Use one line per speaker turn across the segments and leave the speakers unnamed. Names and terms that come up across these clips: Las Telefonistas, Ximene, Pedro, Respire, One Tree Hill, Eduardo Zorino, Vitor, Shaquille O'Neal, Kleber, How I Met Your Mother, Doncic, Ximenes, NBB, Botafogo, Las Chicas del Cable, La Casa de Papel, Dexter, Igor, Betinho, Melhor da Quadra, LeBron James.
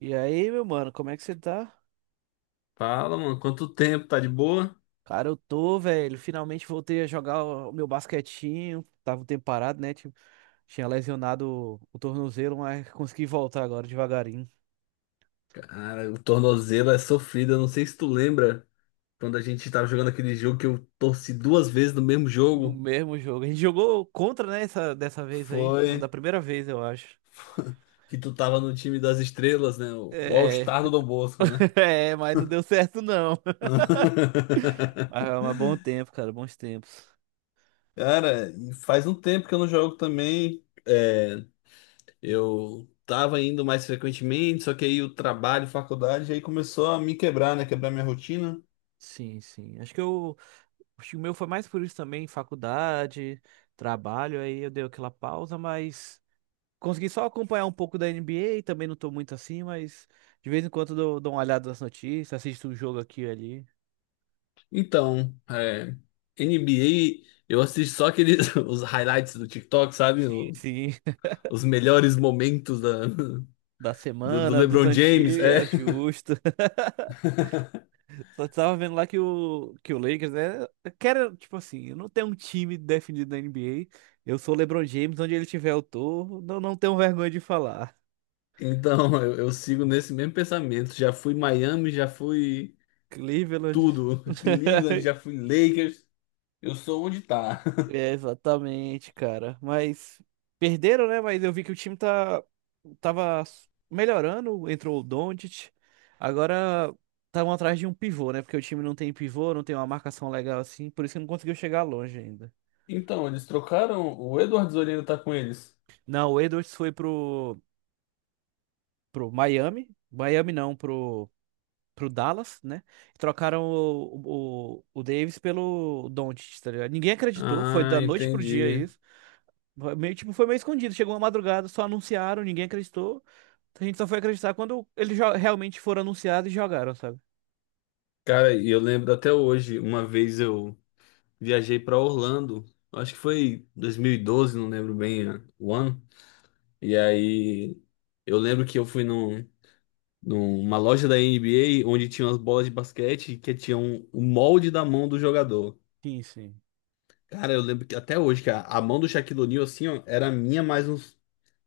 E aí, meu mano, como é que você tá?
Fala, mano, quanto tempo? Tá de boa?
Cara, eu tô, velho. Finalmente voltei a jogar o meu basquetinho. Tava um tempo parado, né? Tipo, tinha lesionado o tornozelo, mas consegui voltar agora devagarinho.
Cara, o tornozelo é sofrido. Eu não sei se tu lembra quando a gente tava jogando aquele jogo que eu torci duas vezes no mesmo
No
jogo.
mesmo jogo. A gente jogou contra, né? Essa, dessa vez aí.
Foi
Foi uma Da primeira vez, eu acho.
que tu tava no time das estrelas, né? O
É,
All-Star do Dom Bosco, né?
é, mas não deu certo, não. Mas, mas bom tempo, cara. Bons tempos.
Cara, e faz um tempo que eu não jogo também. É, eu tava indo mais frequentemente, só que aí o trabalho, faculdade, aí começou a me quebrar, né? Quebrar minha rotina.
Sim, sim. Acho que o meu foi mais por isso também, faculdade, trabalho. Aí eu dei aquela pausa, mas consegui só acompanhar um pouco da NBA, também não tô muito assim, mas de vez em quando eu dou uma olhada nas notícias, assisto um jogo aqui e ali.
Então, NBA, eu assisto só aqueles os highlights do TikTok, sabe?
Sim, sim,
Os melhores momentos
da
do
semana, dos
LeBron James.
antigos,
É.
é justo. Só tava vendo lá que o Lakers, né? Tipo assim, eu não tenho um time definido na NBA. Eu sou o LeBron James, onde ele tiver eu tô. Não, não tenho vergonha de falar.
Então, eu sigo nesse mesmo pensamento. Já fui Miami, já fui
Cleveland.
tudo. Cleveland, já fui Lakers. Eu sou onde tá.
É, exatamente, cara. Mas perderam, né? Mas eu vi que o time tava melhorando, entrou o Doncic. Agora estavam atrás de um pivô, né? Porque o time não tem pivô, não tem uma marcação legal assim, por isso que não conseguiu chegar longe ainda.
Então, eles trocaram. O Eduardo Zorino tá com eles.
Não, o Edwards foi pro pro Miami, Miami não, pro pro Dallas, né? Trocaram o Davis pelo Doncic, tá ligado? Ninguém acreditou, foi
Ah,
da noite pro dia
entendi.
isso. Tipo, foi meio escondido. Chegou uma madrugada, só anunciaram, ninguém acreditou. A gente só foi acreditar quando eles realmente foram anunciados e jogaram, sabe?
Cara, e eu lembro até hoje, uma vez eu viajei para Orlando. Acho que foi 2012, não lembro bem o ano. E aí eu lembro que eu fui numa loja da NBA onde tinha umas bolas de basquete que tinham o molde da mão do jogador.
Sim, sim.
Cara, eu lembro que até hoje, que a mão do Shaquille O'Neal, assim, ó, era a minha mais uns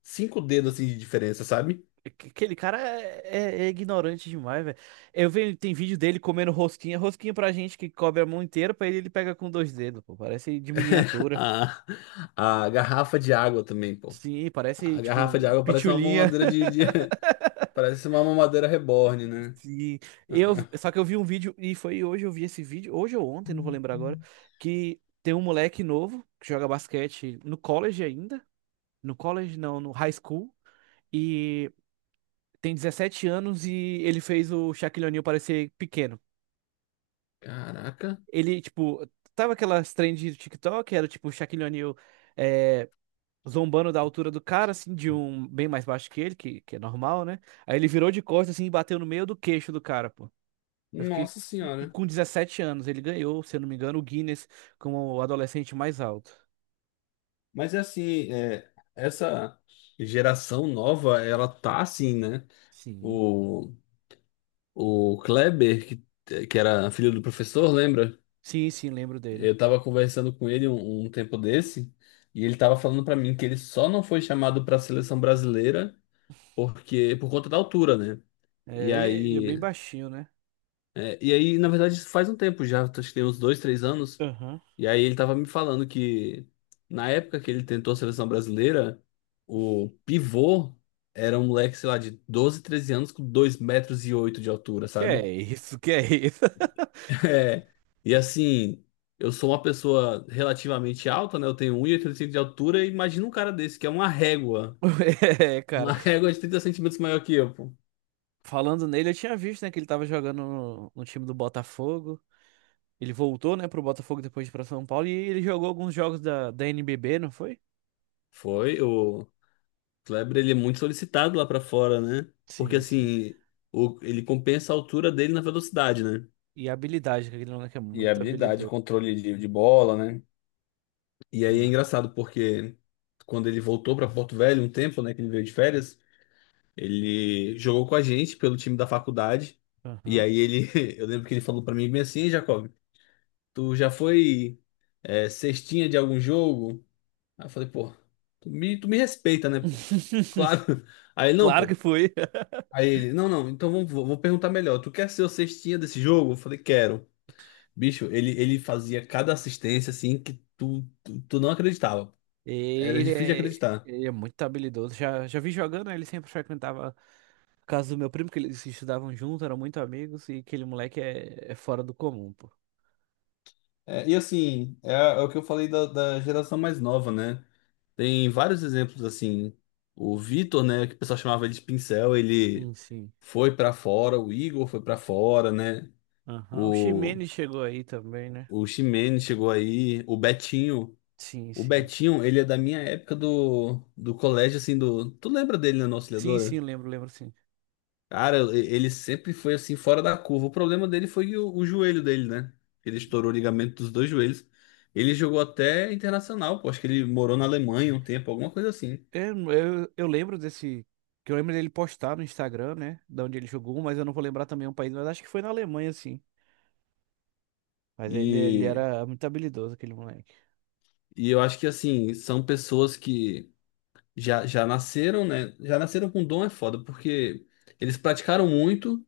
cinco dedos assim de diferença, sabe?
É. Aquele cara é ignorante demais, velho. Eu vejo, tem vídeo dele comendo rosquinha. Rosquinha pra gente que cobre a mão inteira, pra ele pega com dois dedos, pô. Parece de miniatura.
A, a garrafa de água também, pô.
Sim, parece,
A garrafa de
tipo,
água parece uma
pitulinha.
mamadeira parece uma mamadeira reborn, né?
Sim. Só que eu vi um vídeo, e foi hoje eu vi esse vídeo, hoje ou ontem, não vou lembrar agora, que tem um moleque novo que joga basquete no college ainda. No college, não, no high school, e tem 17 anos e ele fez o Shaquille O'Neal parecer pequeno.
Caraca.
Ele, tipo, tava aquelas trends do TikTok, era tipo o Shaquille O'Neal é, zombando da altura do cara, assim, de um bem mais baixo que ele, que é normal, né? Aí ele virou de costas, assim, e bateu no meio do queixo do cara, pô. Eu fiquei.
Nossa
E
senhora.
com 17 anos, ele ganhou, se eu não me engano, o Guinness como o adolescente mais alto.
Mas é assim, essa geração nova, ela tá assim, né?
Sim.
O, o Kleber, que era filho do professor, lembra?
Sim, sim, lembro dele.
Eu tava conversando com ele um tempo desse, e ele tava falando pra mim que ele só não foi chamado pra seleção brasileira porque por conta da altura, né? E
É, ele é bem
aí,
baixinho, né?
na verdade, isso faz um tempo já, acho que tem uns 2, 3 anos.
Aham.
E aí ele tava me falando que na época que ele tentou a seleção brasileira, o pivô era um moleque, sei lá, de 12, 13 anos com 2,08 m de altura,
Que é
sabe?
isso, que é isso?
É. E assim, eu sou uma pessoa relativamente alta, né? Eu tenho um 1,85 de altura e imagina um cara desse, que é uma régua.
É,
Uma
cara.
régua de 30 centímetros maior que eu, pô.
Falando nele, eu tinha visto, né, que ele tava jogando no time do Botafogo. Ele voltou, né, pro Botafogo depois de ir pra São Paulo e ele jogou alguns jogos da NBB, não foi?
Foi, o Kleber, ele é muito solicitado lá pra fora, né? Porque
Sim, sim.
assim, ele compensa a altura dele na velocidade, né?
E a habilidade, que aquele moleque é
E
muito
habilidade,
habilidoso.
controle de bola, né? E aí é
É.
engraçado porque quando ele voltou para Porto Velho um tempo, né, que ele veio de férias, ele jogou com a gente pelo time da faculdade. E
Aham.
aí ele, eu lembro que ele falou para mim bem assim, "Ei, Jacob, tu já foi cestinha de algum jogo? Aí eu falei, pô, tu me respeita, né, pô? Claro. Aí ele, não,
Claro que
pô.
foi.
Aí ele, não, não, então vamos, vou perguntar melhor. Tu quer ser o cestinha desse jogo? Eu falei, quero. Bicho, ele fazia cada assistência assim que tu não acreditava.
E
Era
Ele
difícil de
é,
acreditar.
ele é muito habilidoso. Já, já vi jogando, né, ele sempre frequentava a casa do meu primo, que eles estudavam junto, eram muito amigos, e aquele moleque é fora do comum, pô.
É, e assim, é o que eu falei da geração mais nova, né? Tem vários exemplos assim. O Vitor, né, que o pessoal chamava ele de pincel, ele
Sim, sim.
foi pra fora, o Igor foi pra fora, né?
Aham. O
O,
Ximenes chegou aí também, né?
o Ximene chegou aí, o Betinho.
Sim,
O
sim.
Betinho, ele é da minha época do colégio, assim, do. Tu lembra dele na nossa.
Sim, sim, lembro, lembro, sim.
Cara, ele sempre foi assim, fora da curva. O problema dele foi o joelho dele, né? Ele estourou o ligamento dos dois joelhos. Ele jogou até internacional, pô. Acho que ele morou na Alemanha um tempo, alguma coisa assim.
Eu lembro desse. Que eu lembro dele postar no Instagram, né? Da onde ele jogou, mas eu não vou lembrar também o país, mas acho que foi na Alemanha, sim. Mas ele
E,
era muito habilidoso, aquele moleque.
e eu acho que, assim, são pessoas que já nasceram, né? Já nasceram com dom é foda, porque eles praticaram muito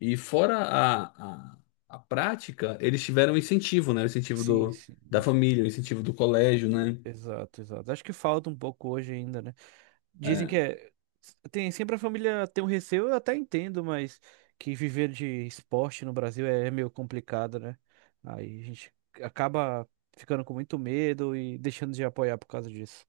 e, fora a, a prática, eles tiveram incentivo, né? O incentivo
Sim, sim.
da família, o incentivo do colégio, né?
Exato, exato. Acho que falta um pouco hoje ainda, né? Dizem
É,
que é. Sempre a família tem um receio, eu até entendo, mas que viver de esporte no Brasil é meio complicado, né? Aí a gente acaba ficando com muito medo e deixando de apoiar por causa disso.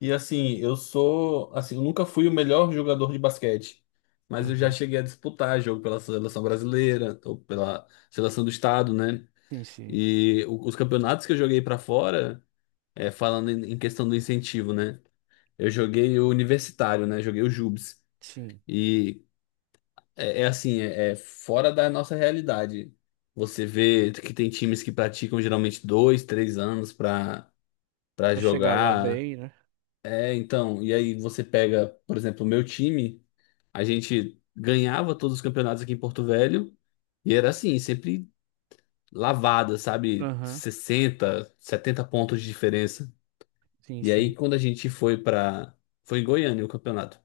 E assim, eu sou, assim, eu nunca fui o melhor jogador de basquete, mas eu já
Aham.
cheguei a disputar jogo pela seleção brasileira ou pela seleção do estado, né?
Sim, sim,
E os campeonatos que eu joguei pra fora, falando em questão do incentivo, né? Eu joguei o universitário, né? Joguei o JUBs.
sim.
E é assim, é fora da nossa realidade. Você vê que tem times que praticam geralmente dois, três anos pra para
Pra chegar lá
jogar.
bem, né?
É, então, e aí você pega, por exemplo, o meu time, a gente ganhava todos os campeonatos aqui em Porto Velho e era assim, sempre lavada, sabe?
Aham,
60, 70 pontos de diferença.
sim,
E aí
sim.
quando a gente foi pra. Foi em Goiânia o campeonato.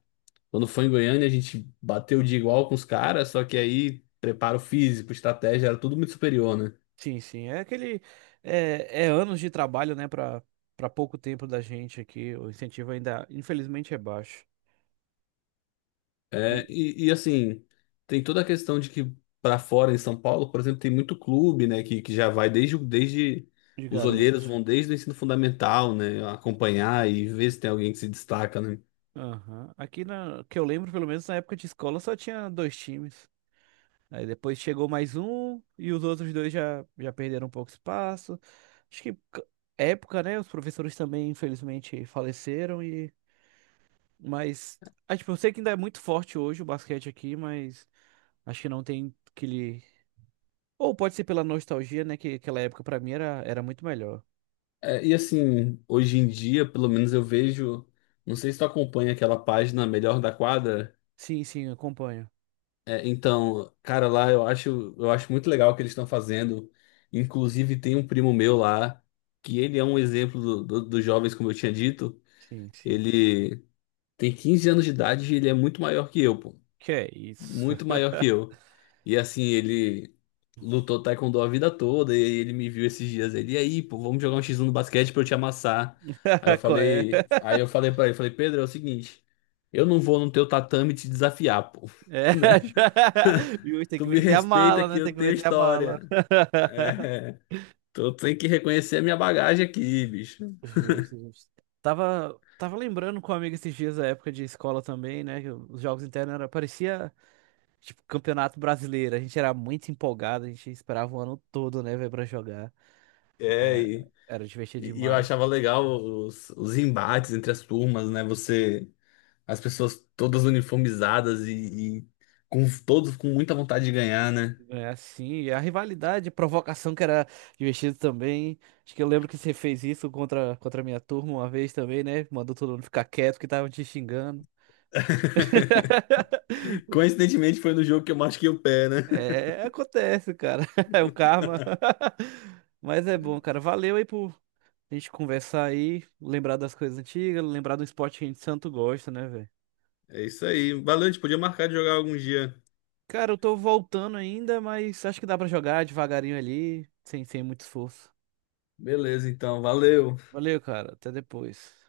Quando foi em Goiânia, a gente bateu de igual com os caras, só que aí preparo físico, estratégia, era tudo muito superior, né?
Sim, sim. É aquele. É anos de trabalho, né? Pra pouco tempo da gente aqui. O incentivo ainda, infelizmente, é baixo. E
É, assim, tem toda a questão de que para fora em São Paulo, por exemplo, tem muito clube, né, que já vai desde
de
os
garoto.
olheiros vão desde o ensino fundamental, né, acompanhar e ver se tem alguém que se destaca, né?
Aham. Que eu lembro, pelo menos na época de escola, só tinha dois times. Aí depois chegou mais um e os outros dois já, já perderam um pouco espaço. Acho que época, né? Os professores também, infelizmente, faleceram e mas, ah, tipo, eu sei que ainda é muito forte hoje o basquete aqui, mas acho que não tem aquele. Ou pode ser pela nostalgia, né? Que aquela época pra mim era muito melhor.
É, e assim, hoje em dia, pelo menos eu vejo, não sei se tu acompanha aquela página Melhor da Quadra.
Sim, sim, eu acompanho.
É, então, cara, lá eu acho muito legal o que eles estão fazendo. Inclusive, tem um primo meu lá, que ele é um exemplo dos jovens, como eu tinha dito.
Sim, sim.
Ele tem 15 anos de idade e ele é muito maior que eu, pô.
Que é isso?
Muito maior que eu. E assim, ele lutou taekwondo a vida toda e aí ele me viu esses dias ele, e aí, pô, vamos jogar um X1 no basquete pra eu te amassar.
Qual é?
Aí eu falei pra ele, falei, Pedro, é o seguinte, eu não vou no teu tatame te desafiar, pô,
É,
né?
já- justo, tem
Tu
que
me
meter a
respeita
mala,
que
né? Tem
eu
que
tenho
meter a mala.
história. É, tu tem que reconhecer a minha bagagem aqui, bicho.
Justo, justo. Tava lembrando com um amigo esses dias da época de escola também, né? Que os jogos internos era, parecia. Tipo, Campeonato Brasileiro, a gente era muito empolgado, a gente esperava o ano todo, né, velho, pra jogar.
É, e,
Era divertido
e eu
demais.
achava legal os embates entre as turmas, né? Você As pessoas todas uniformizadas e com todos com muita vontade de ganhar, né?
É assim, e a rivalidade, a provocação que era divertido também. Acho que eu lembro que você fez isso contra a minha turma uma vez também, né? Mandou todo mundo ficar quieto que tava te xingando.
Coincidentemente foi no jogo que eu machuquei o pé, né?
É, acontece, cara. É o karma. Mas é bom, cara. Valeu aí por a gente conversar aí, lembrar das coisas antigas, lembrar do esporte que a gente tanto gosta, né, velho?
É isso aí. Valeu, a gente podia marcar de jogar algum dia.
Cara, eu tô voltando ainda, mas acho que dá pra jogar devagarinho ali, sem muito esforço.
Beleza, então, valeu.
Valeu, cara. Até depois.